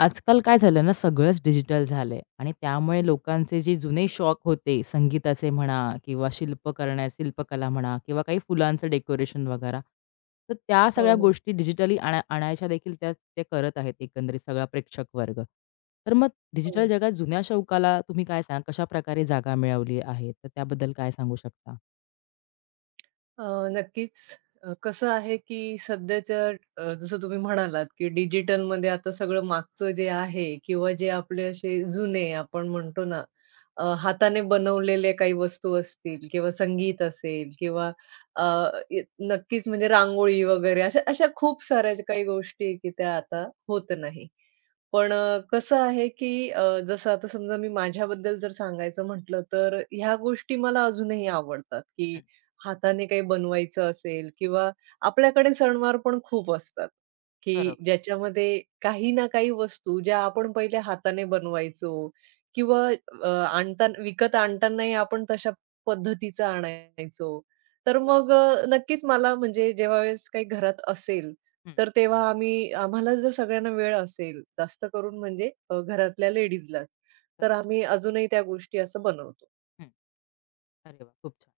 आजकाल काय झालं ना, सगळंच डिजिटल झालंय आणि त्यामुळे लोकांचे जे जुने शौक होते, संगीताचे म्हणा किंवा शिल्पकला म्हणा किंवा काही फुलांचं डेकोरेशन वगैरे. तर त्या हो, सगळ्या हो. गोष्टी डिजिटली आणायच्या देखील त्या ते करत आहेत एकंदरीत सगळा प्रेक्षक वर्ग. तर मग डिजिटल हो. जगात जुन्या शौकाला तुम्ही काय सांगाल कशाप्रकारे जागा मिळवली आहे? तर त्याबद्दल काय सांगू शकता? अ, नक्कीच. कसं आहे, की सध्याच्या जसं तुम्ही म्हणालात, की डिजिटलमध्ये आता सगळं मागचं जे आहे किंवा जे आपले असे जुने आपण म्हणतो ना, हाताने बनवलेले काही वस्तू असतील किंवा संगीत असेल किंवा अ, य नक्कीच म्हणजे रांगोळी वगैरे अशा अशा खूप साऱ्या ज्या काही गोष्टी आहे, की त्या आता होत नाही. पण कसं आहे, की जसं आता समजा मी माझ्याबद्दल जर सांगायचं म्हटलं, तर ह्या गोष्टी मला अजूनही आवडतात, की हं, हाताने काही बनवायचं असेल किंवा आपल्याकडे सणवार पण खूप असतात, की बरोबर, ज्याच्यामध्ये काही ना काही वस्तू ज्या आपण पहिले हाताने बनवायचो किंवा आणताना विकत आणतानाही आपण तशा पद्धतीचं आणायचो. तर बरोबर. मग नक्कीच मला म्हणजे जेव्हावेळेस काही घरात असेल, हं, तर तेव्हा आम्ही आम्हाला जर सगळ्यांना वेळ असेल, जास्त करून म्हणजे घरातल्या लेडीजलाच, तर तर आम्ही अजूनही त्या गोष्टी असं बनवतो. हं. अरे वाह! खूप छान.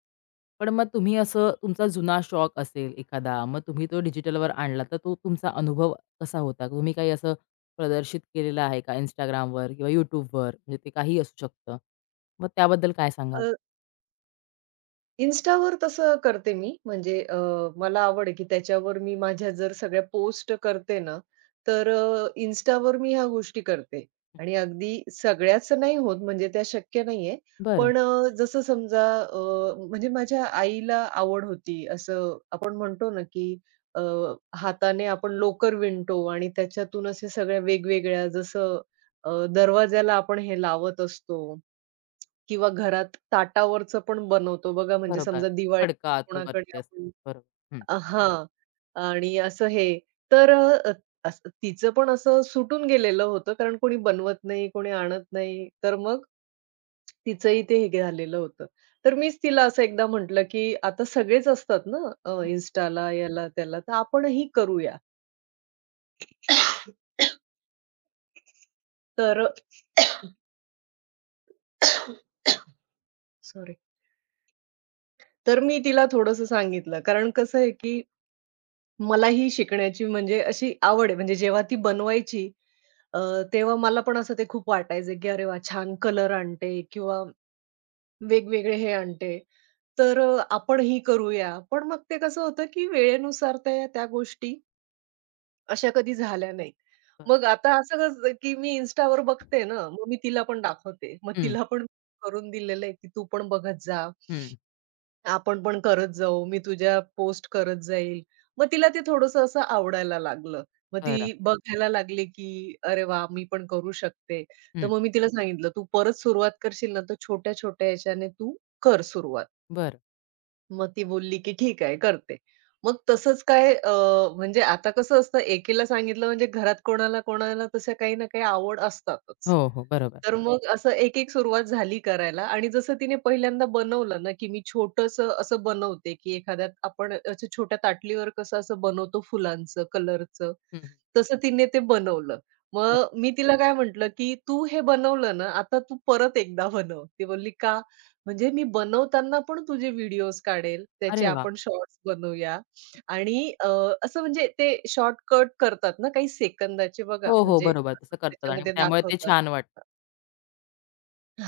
पण मग तुम्ही असं तुमचा जुना शॉक असेल एखादा, मग तुम्ही तो डिजिटलवर आणला, तर तो तुमचा अनुभव कसा होता? तुम्ही काही असं प्रदर्शित केलेलं आहे का Instagramवर किंवा YouTubeवर? म्हणजे ते काही असू शकतं. मग त्याबद्दल काय सांगाल? Instaवर तसं करते मी. म्हणजे मला आवड आहे, की त्याच्यावर मी माझ्या जर सगळ्या पोस्ट करते ना, तर Instaवर मी ह्या गोष्टी करते. हं. आणि अगदी सगळ्याच नाही होत, म्हणजे त्या शक्य नाहीये. बरं. पण जसं समजा म्हणजे माझ्या आईला आवड होती, असं आपण म्हणतो ना, की अ, हाताने आपण लोकर विणतो आणि त्याच्यातून असे सगळ्या वेगवेगळ्या जसं दरवाजाला आपण हे लावत असतो किंवा घरात ताटावरचं पण बनवतो बघा, म्हणजे बरोबर. समजा दिवाळी फडका तू कोणाकडे वरती असतो. आपण बरोबर. हं. हां. आणि असं हे तर असं तिचं पण असं सुटून गेलेलं होतं, कारण कोणी बनवत नाही, कोणी आणत नाही. तर मग तिचंही ते हे झालेलं होतं. तर मीच तिला असं एकदा म्हटलं, की आता सगळेच असतात ना Instaला, याला त्याला, तर आपणही करूया. तर सॉरी. तर मी तिला थोडंसं सांगितलं, कारण कसं आहे, की मलाही शिकण्याची म्हणजे अशी आवड आहे. म्हणजे जेव्हा ती बनवायची अ, तेव्हा मला पण असं ते खूप वाटायचं, की "अरे वाह! छान कलर आणते किंवा वेगवेगळे हे आणते, तर आपण ही करूया." पण मग ते कसं होतं, की वेळेनुसार त्या त्या गोष्टी अशा कधी झाल्या नाहीत. मग आता असं कसं, की मी Instaवर बघते ना, मग मी तिला पण दाखवते. मग हं, तिला पण करून दिलेलं आहे, की "तू पण बघत जा." हं. आपण पण करत जाऊ, मी तुझ्या पोस्ट करत जाईल. मग तिला ते थोडंसं असं आवडायला लागलं. मग बरं. ती बघायला लागली, की "अरे वा, मी पण करू शकते." तर हं. मग मी तिला सांगितलं, "तू परत सुरुवात करशील ना, तर छोट्या-छोट्या ह्याच्याने तू कर सुरुवात." बरं. मग ती बोलली, की "ठीक आहे, करते." मग तसंच काय म्हणजे आता कसं असतं एकीला सांगितलं म्हणजे घरात कोणाला, कोणाला तशा काही ना काही आवड असतातच. हो, हो. बरोबर. तर मग असं एक-एक सुरुवात झाली करायला आणि जसं तिने पहिल्यांदा बनवलं ना, की मी छोटंसं असं बनवते, की एखाद्यात आपण अशा छोट्या ताटलीवर कसं असं बनवतो फुलांचं, कलरचं. हं, हं. तसं तिने ते बनवलं. बरं. मग मी तिला काय म्हटलं, की "तू हे बनवलं ना, आता तू परत एकदा बनव." ती बोलली, "का?" म्हणजे "मी बनवताना पण तुझे व्हिडिओज काढेल, त्याचे अरे वाह! आपण शॉर्ट्स बनवूया." आणि अ, असं म्हणजे ते शॉर्टकट करतात ना, काही सेकंदाचे बघा, हो, हो. म्हणजे बरोबर. तसं असं करतात आणि त्याच्यामध्ये त्यामुळे ते दाखवतात. छान वाटतं.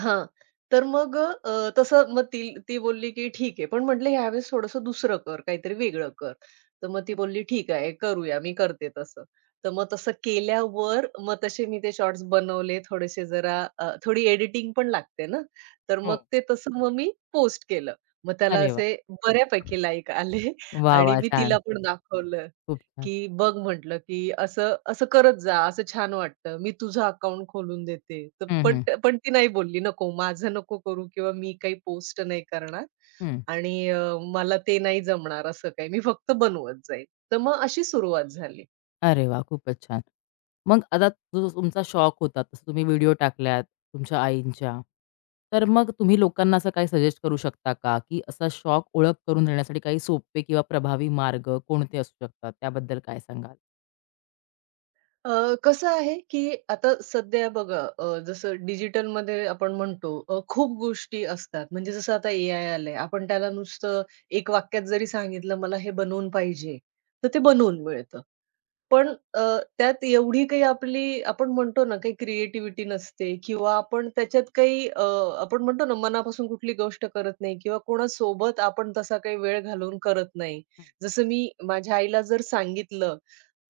हां. तर मग तसं मग ती ती बोलली, की "ठीक आहे." पण म्हटलं, "ह्यावेळेस थोडंसं दुसरं कर, काहीतरी वेगळं कर." तर मग ती बोलली, "ठीक आहे, करूया, मी करते तसं." तर मग तसं केल्यावर मग तसे मी ते शॉर्ट्स बनवले थोडेसे जरा थोडी एडिटिंग पण लागते ना, तर हो. मग ते तसं मग मी पोस्ट केलं. मग त्याला अरे वाह! असे बऱ्यापैकी लाइक आले वाह, आणि वाह! मी तिला छान. पण दाखवलं. खूप छान. की बघ म्हटलं, की असं असं करत जा, असं छान वाटतं. मी तुझं अकाउंट खोलून देते. तर हं, पण हं. पण ती नाही बोलली, "नको, माझं नको करू किंवा मी काही पोस्ट नाही करणार हं. आणि मला ते नाही जमणार असं काही. मी फक्त बनवत जाईल." तर मग अशी सुरुवात झाली. अरे वाह! खूपच छान. मग आता जो तुमचा शॉक होता, तसं तुम्ही व्हिडिओ टाकल्यात तुमच्या आईंच्या. तर मग तुम्ही लोकांना असं काही सजेस्ट करू शकता का, की असा शॉक ओळख करून देण्यासाठी काही सोपे किंवा प्रभावी मार्ग कोणते असू शकतात? त्याबद्दल काय सांगाल? अ, कसं आहे, की आता सध्या बघा जसं डिजिटलमध्ये आपण म्हणतो खूप गोष्टी असतात. म्हणजे जसं आता ए-आय आलंय. आपण त्याला नुसतं एक वाक्यात जरी सांगितलं, "मला हे बनवून पाहिजे," तर ते बनवून मिळतं. पण अ, त्यात एवढी काही आपली आपण म्हणतो ना, काही क्रिएटिव्हिटी नसते किंवा आपण त्याच्यात काही आपण म्हणतो ना, मनापासून कुठली गोष्ट करत नाही किंवा कोणासोबत आपण तसा काही वेळ घालवून करत नाही. हं, जसं मी माझ्या आईला जर सांगितलं,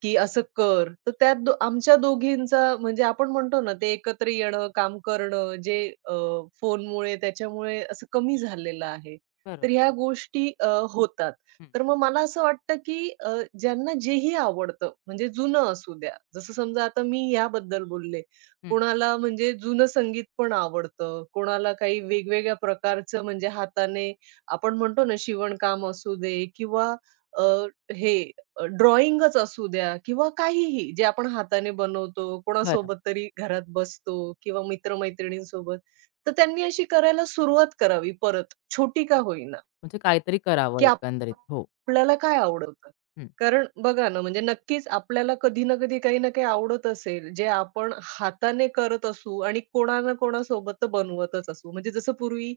की असं कर. तर त्यात आमच्या दोघींचा म्हणजे आपण म्हणतो ना, ते एकत्र येणं, काम करणं, जे अ, फोनमुळे त्याच्यामुळे असं कमी झालेलं आहे. बरोबर. तर ह्या गोष्टी होतात. हं, तर मग मला असं वाटतं, की ज्यांना जेही आवडतं, म्हणजे जुनं असू द्या. जसं समजा आता मी याबद्दल बोलले. हं. कोणाला म्हणजे जुनं संगीत पण आवडतं, कोणाला काही वेगवेगळ्या प्रकारचं म्हणजे हाताने आपण म्हणतो ना, शिवणकाम असू दे किंवा अ, हे ड्रॉइंगच असू द्या किंवा काहीही जे आपण हाताने बनवतो, बरं. कोणासोबत तरी घरात बसतो किंवा मित्र-मैत्रिणींसोबत. तर त्यांनी अशी करायला सुरुवात करावी परत, छोटी का होईना, म्हणजे काहीतरी करावं की एकंदरीत. हो. आपल्याला काय आवडतं? हं. कारण बघा ना, म्हणजे नक्कीच आपल्याला कधी ना कधी, काही ना काही आवडत असेल, जे आपण हाताने करत असू आणि कोणा ना कोणासोबत तर बनवतच असू. म्हणजे जसं पूर्वी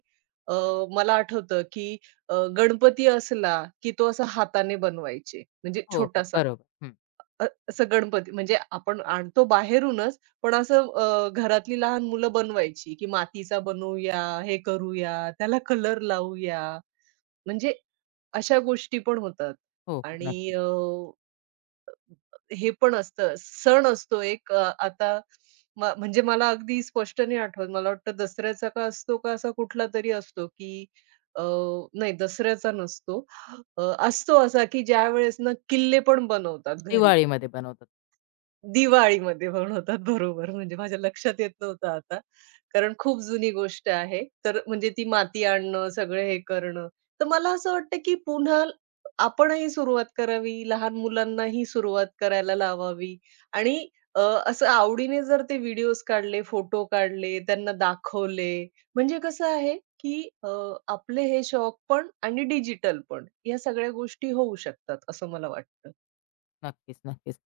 अ, मला आठवतं, की गणपती असला, की तो असा हाताने बनवायचे, म्हणजे हो, हो. छोटासा. बरोबर. हं. असं गणपती म्हणजे आपण आणतो बाहेरूनच, पण असं घरातली लहान मुलं बनवायची, की मातीचा बनवूया, हे करूया, त्याला कलर लावूया. म्हणजे अशा गोष्टी पण होतात हो, हो. आणि नक्की. हे पण असतं, सण असतो एक आता म्हणजे मला अगदी स्पष्ट नाही आठवत. मला वाटतं दसऱ्याचा का असतो का असा कुठलातरी असतो, की अ, नाही दसऱ्याचा नसतो. अ, असतो असा, की ज्यावेळेस ना किल्ले पण बनवतात घरी. दिवाळीमध्ये बनवतात. दिवाळीमध्ये पण होतात. बरोबर. म्हणजे माझ्या लक्षात येत नव्हतं आता. कारण खूप जुनी गोष्ट आहे. तर म्हणजे ती माती आणणं, सगळं हे करणं. तर मला असं वाटतं, की पुन्हा आपणही सुरुवात करावी, लहान मुलांनाही सुरुवात करायला लावावी आणि अ, असं आवडीने जर ते व्हिडिओज काढले, फोटो काढले, त्यांना दाखवले. म्हणजे कसं आहे, की आपले हे शौक पण आणि डिजिटल पण या सगळ्या गोष्टी होऊ शकतात, असं मला वाटतं. नक्कीच, नक्कीच.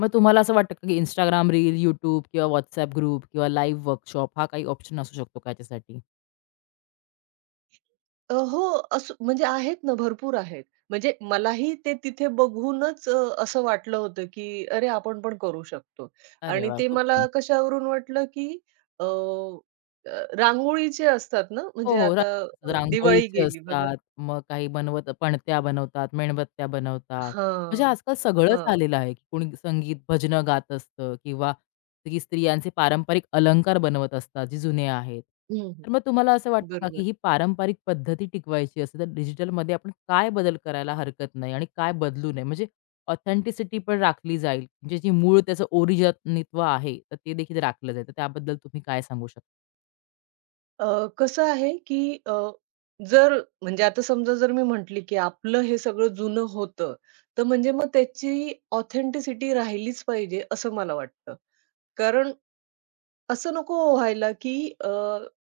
मग तुम्हाला असं वाटतं का, की Instagram रील, YouTube किंवा WhatsApp ग्रुप किंवा लाईव्ह वर्कशॉप हा काही ऑप्शन असू शकतो का याच्यासाठी? हो, असं म्हणजे आहेत ना, भरपूर आहेत. म्हणजे मलाही ते तिथे बघूनच असं वाटलं होतं, की अरे, आपण पण करू शकतो. अरे आणि वाह! ते खूप मला छान. कशावरून वाटलं, की अ, अ, रांगोळीचे असतात ना, हो, म्हणजे हो. आता रांगोळीच असतात, दिवाळी रांगोळीचे गेली बघा असतात, मग काही बनवत पणत्या बनवतात, मेणबत्त्या बनवतात. म्हणजे हां, आजकाल सगळंच हां. आलेलं आहे, की कोणी संगीत, भजनं गात असतं किंवा स्त्रियांचे पारंपरिक अलंकार बनवत असतात, जे जुने आहेत. हं, हं. तर मग तुम्हाला असं वाटतं का, की बरोबर. ही पारंपरिक पद्धती टिकवायची असेल, तर डिजिटलमध्ये आपण काय बदल करायला हरकत नाही आणि काय बदलू नये? म्हणजे ऑथेंटिसिटी पण राखली जाईल, म्हणजे जे मूळ त्याचं ओरिजिनित्व आहे, तर ते देखील राखलं जाईल. तर त्याबद्दल तुम्ही काय सांगू शकता? कसं आहे, की जर म्हणजे आता समजा जर मी म्हटली, की आपलं हे सगळं जुनं होतं, तर म्हणजे मग त्याची ऑथेंटिसिटी राहिलीच पाहिजे, असं मला वाटतं. कारण असं नको व्हायला, की अ,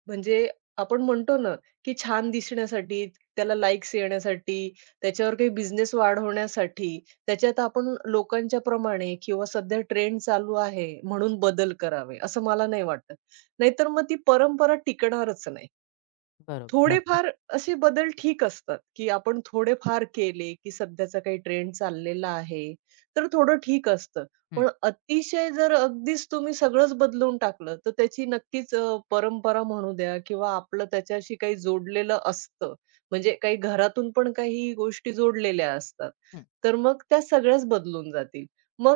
म्हणजे आपण म्हणतो ना, की छान दिसण्यासाठी, त्याला लाइक्स येण्यासाठी, त्याच्यावर काही बिझनेस वाढवण्यासाठी, त्याच्यात आपण लोकांच्या प्रमाणे किंवा सध्या ट्रेंड चालू आहे म्हणून बदल करावे, असं मला नाही वाटत. नाहीतर मग ती परंपरा टिकणारच नाही. बरोबर, नक्की. थोडेफार असे बदल ठीक असतात, की आपण थोडेफार केले, की सध्याचा काही ट्रेंड चाललेला आहे, तर थोडं ठीक असतं. हं. पण अतिशय जर अगदीच तुम्ही सगळंच बदलून टाकलं, तर त्याची नक्कीच परंपरा म्हणू द्या किंवा आपलं त्याच्याशी काही जोडलेलं असतं. म्हणजे काही घरातून पण काही गोष्टी जोडलेल्या असतात. तर मग त्या सगळ्याच बदलून जातील.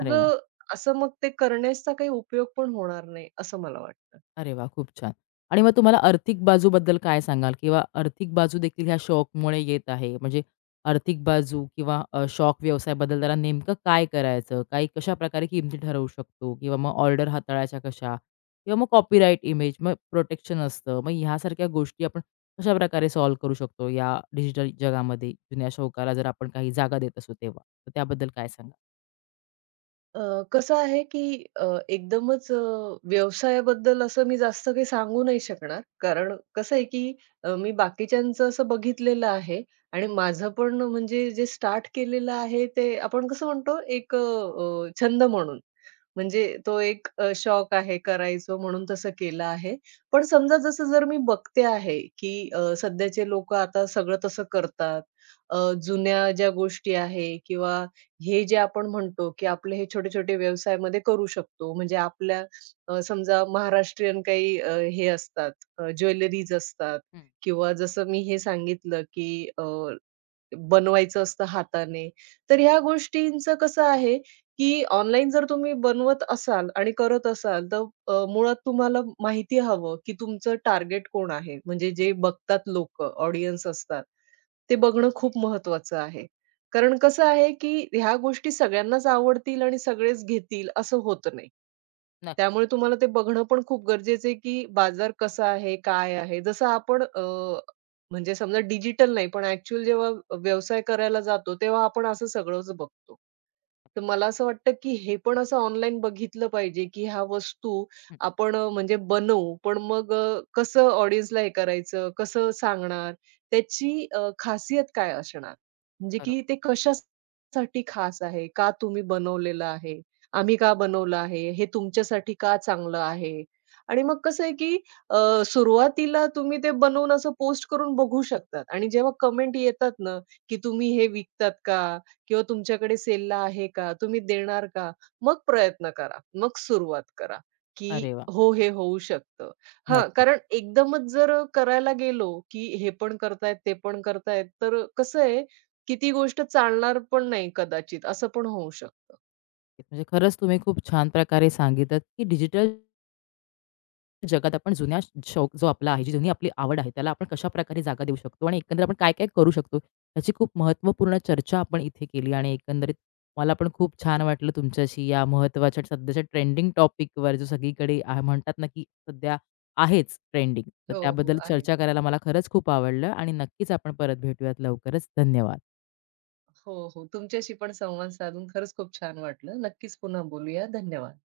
अरे वा, असं मग ते करण्याचा काही उपयोग पण होणार नाही, असं मला वाटतं. अरे वाह! खूप छान. आणि मग तुम्हाला आर्थिक बाजूबद्दल काय सांगाल? किंवा आर्थिक बाजू देखील ह्या शौकमुळे येत आहे. म्हणजे आर्थिक बाजू किंवा शौक व्यवसाय बदलताना नेमकं काय करायचं? काही कशाप्रकारे किमती ठरवू शकतो? किंवा मग ऑर्डर हाताळायच्या कशा? किंवा मग कॉपीराइट इमेज, मग प्रोटेक्शन असतं. मग ह्यासारख्या गोष्टी आपण कशाप्रकारे सॉल्व्ह करू शकतो या डिजिटल जगामध्ये जुन्या शौकाला जर आपण काही जागा देत असू तेव्हा? तर त्याबद्दल काय सांगाल? अ, कसं आहे, की एकदमच व्यवसायाबद्दल असं मी जास्त काही सांगू नाही शकणार. कारण कसं आहे, की मी बाकीच्यांचं असं बघितलेलं आहे आणि माझं पण म्हणजे जे स्टार्ट केलेलं आहे, ते आपण कसं म्हणतो एक अ, अ, छंद म्हणून. म्हणजे तो एक शौक आहे करायचो म्हणून तसं केलं आहे. पण समजा जसं जर मी बघते आहे, की सध्याचे लोकं आता सगळं तसं करतात. जुन्या ज्या गोष्टी आहे किंवा हे जे आपण म्हणतो, की आपले हे छोटे-छोटे व्यवसायामध्ये करू शकतो. म्हणजे आपल्या समजा महाराष्ट्रीयन काही हे असतात, ज्वेलरीज असतात हं, किंवा जसं मी हे सांगितलं, की बनवायचं असतं हाताने. तर ह्या गोष्टींचं कसं आहे, की ऑनलाईन जर तुम्ही बनवत असाल आणि करत असाल, तर मुळात तुम्हाला माहिती हवं, की तुमचं टार्गेट कोण आहे? म्हणजे हं. जे बघतात लोक, ऑडियन्स असतात, ते बघणं खूप महत्त्वाचं आहे. कारण कसं आहे, की ह्या गोष्टी सगळ्यांनाच आवडतील आणि सगळेच घेतील असं होत नाही. नक्की. त्यामुळे तुम्हाला ते बघणं पण खूप गरजेचं आहे, की बाजार कसा आहे? काय आहे? जसं आपण म्हणजे समजा डिजिटल नाही, पण ॲक्चुअल जेव्हा व्यवसाय करायला जातो, तेव्हा आपण असं सगळंच बघतो. तर मला असं वाटतं, की हे पण असं ऑनलाईन बघितलं पाहिजे, की ह्या वस्तू हं. आपण म्हणजे बनवू, पण मग कसं ऑडियन्सला हे करायचं, कसं सांगणार, त्याची खासियत काय असणार? म्हणजे बरोबर. की ते कशासाठी खास आहे? का तुम्ही बनवलेलं आहे? आम्ही का बनवलं आहे? हे तुमच्यासाठी का चांगलं आहे? आणि मग कसं आहे, की सुरुवातीला तुम्ही ते बनवून असं पोस्ट करून बघू शकतात आणि जेव्हा कमेंट येतात ना, की "तुम्ही हे विकतात का? किंवा तुमच्याकडे सेलला आहे का? तुम्ही देणार का?" मग प्रयत्न करा. मग सुरुवात करा, की अरे वाह! हो, हे होऊ शकतं. हां, नक्कीच. कारण एकदमच जर करायला गेलो, की हे पण करतायत, ते पण करतायत, तर कसं आहे, की ती गोष्ट चालणार पण नाही कदाचित, असं पण होऊ शकतं. म्हणजे खरंच तुम्ही खूप छान प्रकारे सांगितलं, की डिजिटल जगात आपण जुन्या शौक जो आपला आहे, जी जुनी आपली आवड आहे, त्याला आपण कशाप्रकारे जागा देऊ शकतो आणि एकंदरीत आपण काय-काय करू शकतो, याची खूप महत्त्वपूर्ण चर्चा आपण इथे केली आणि एकंदरीत मला पण खूप छान वाटलं तुमच्याशी या महत्त्वाच्या सध्याच्या ट्रेंडिंग टॉपिकवर जो सगळीकडे म्हणतात ना, की सध्या आहेच ट्रेंडिंग. तर हो, हो. त्याबद्दल आहे. चर्चा करायला मला खरंच खूप आवडलं आणि नक्कीच आपण परत भेटूयात लवकरच. धन्यवाद. हो, हो. तुमच्याशी पण संवाद साधून खरंच खूप छान वाटलं. नक्कीच पुन्हा बोलूया. धन्यवाद.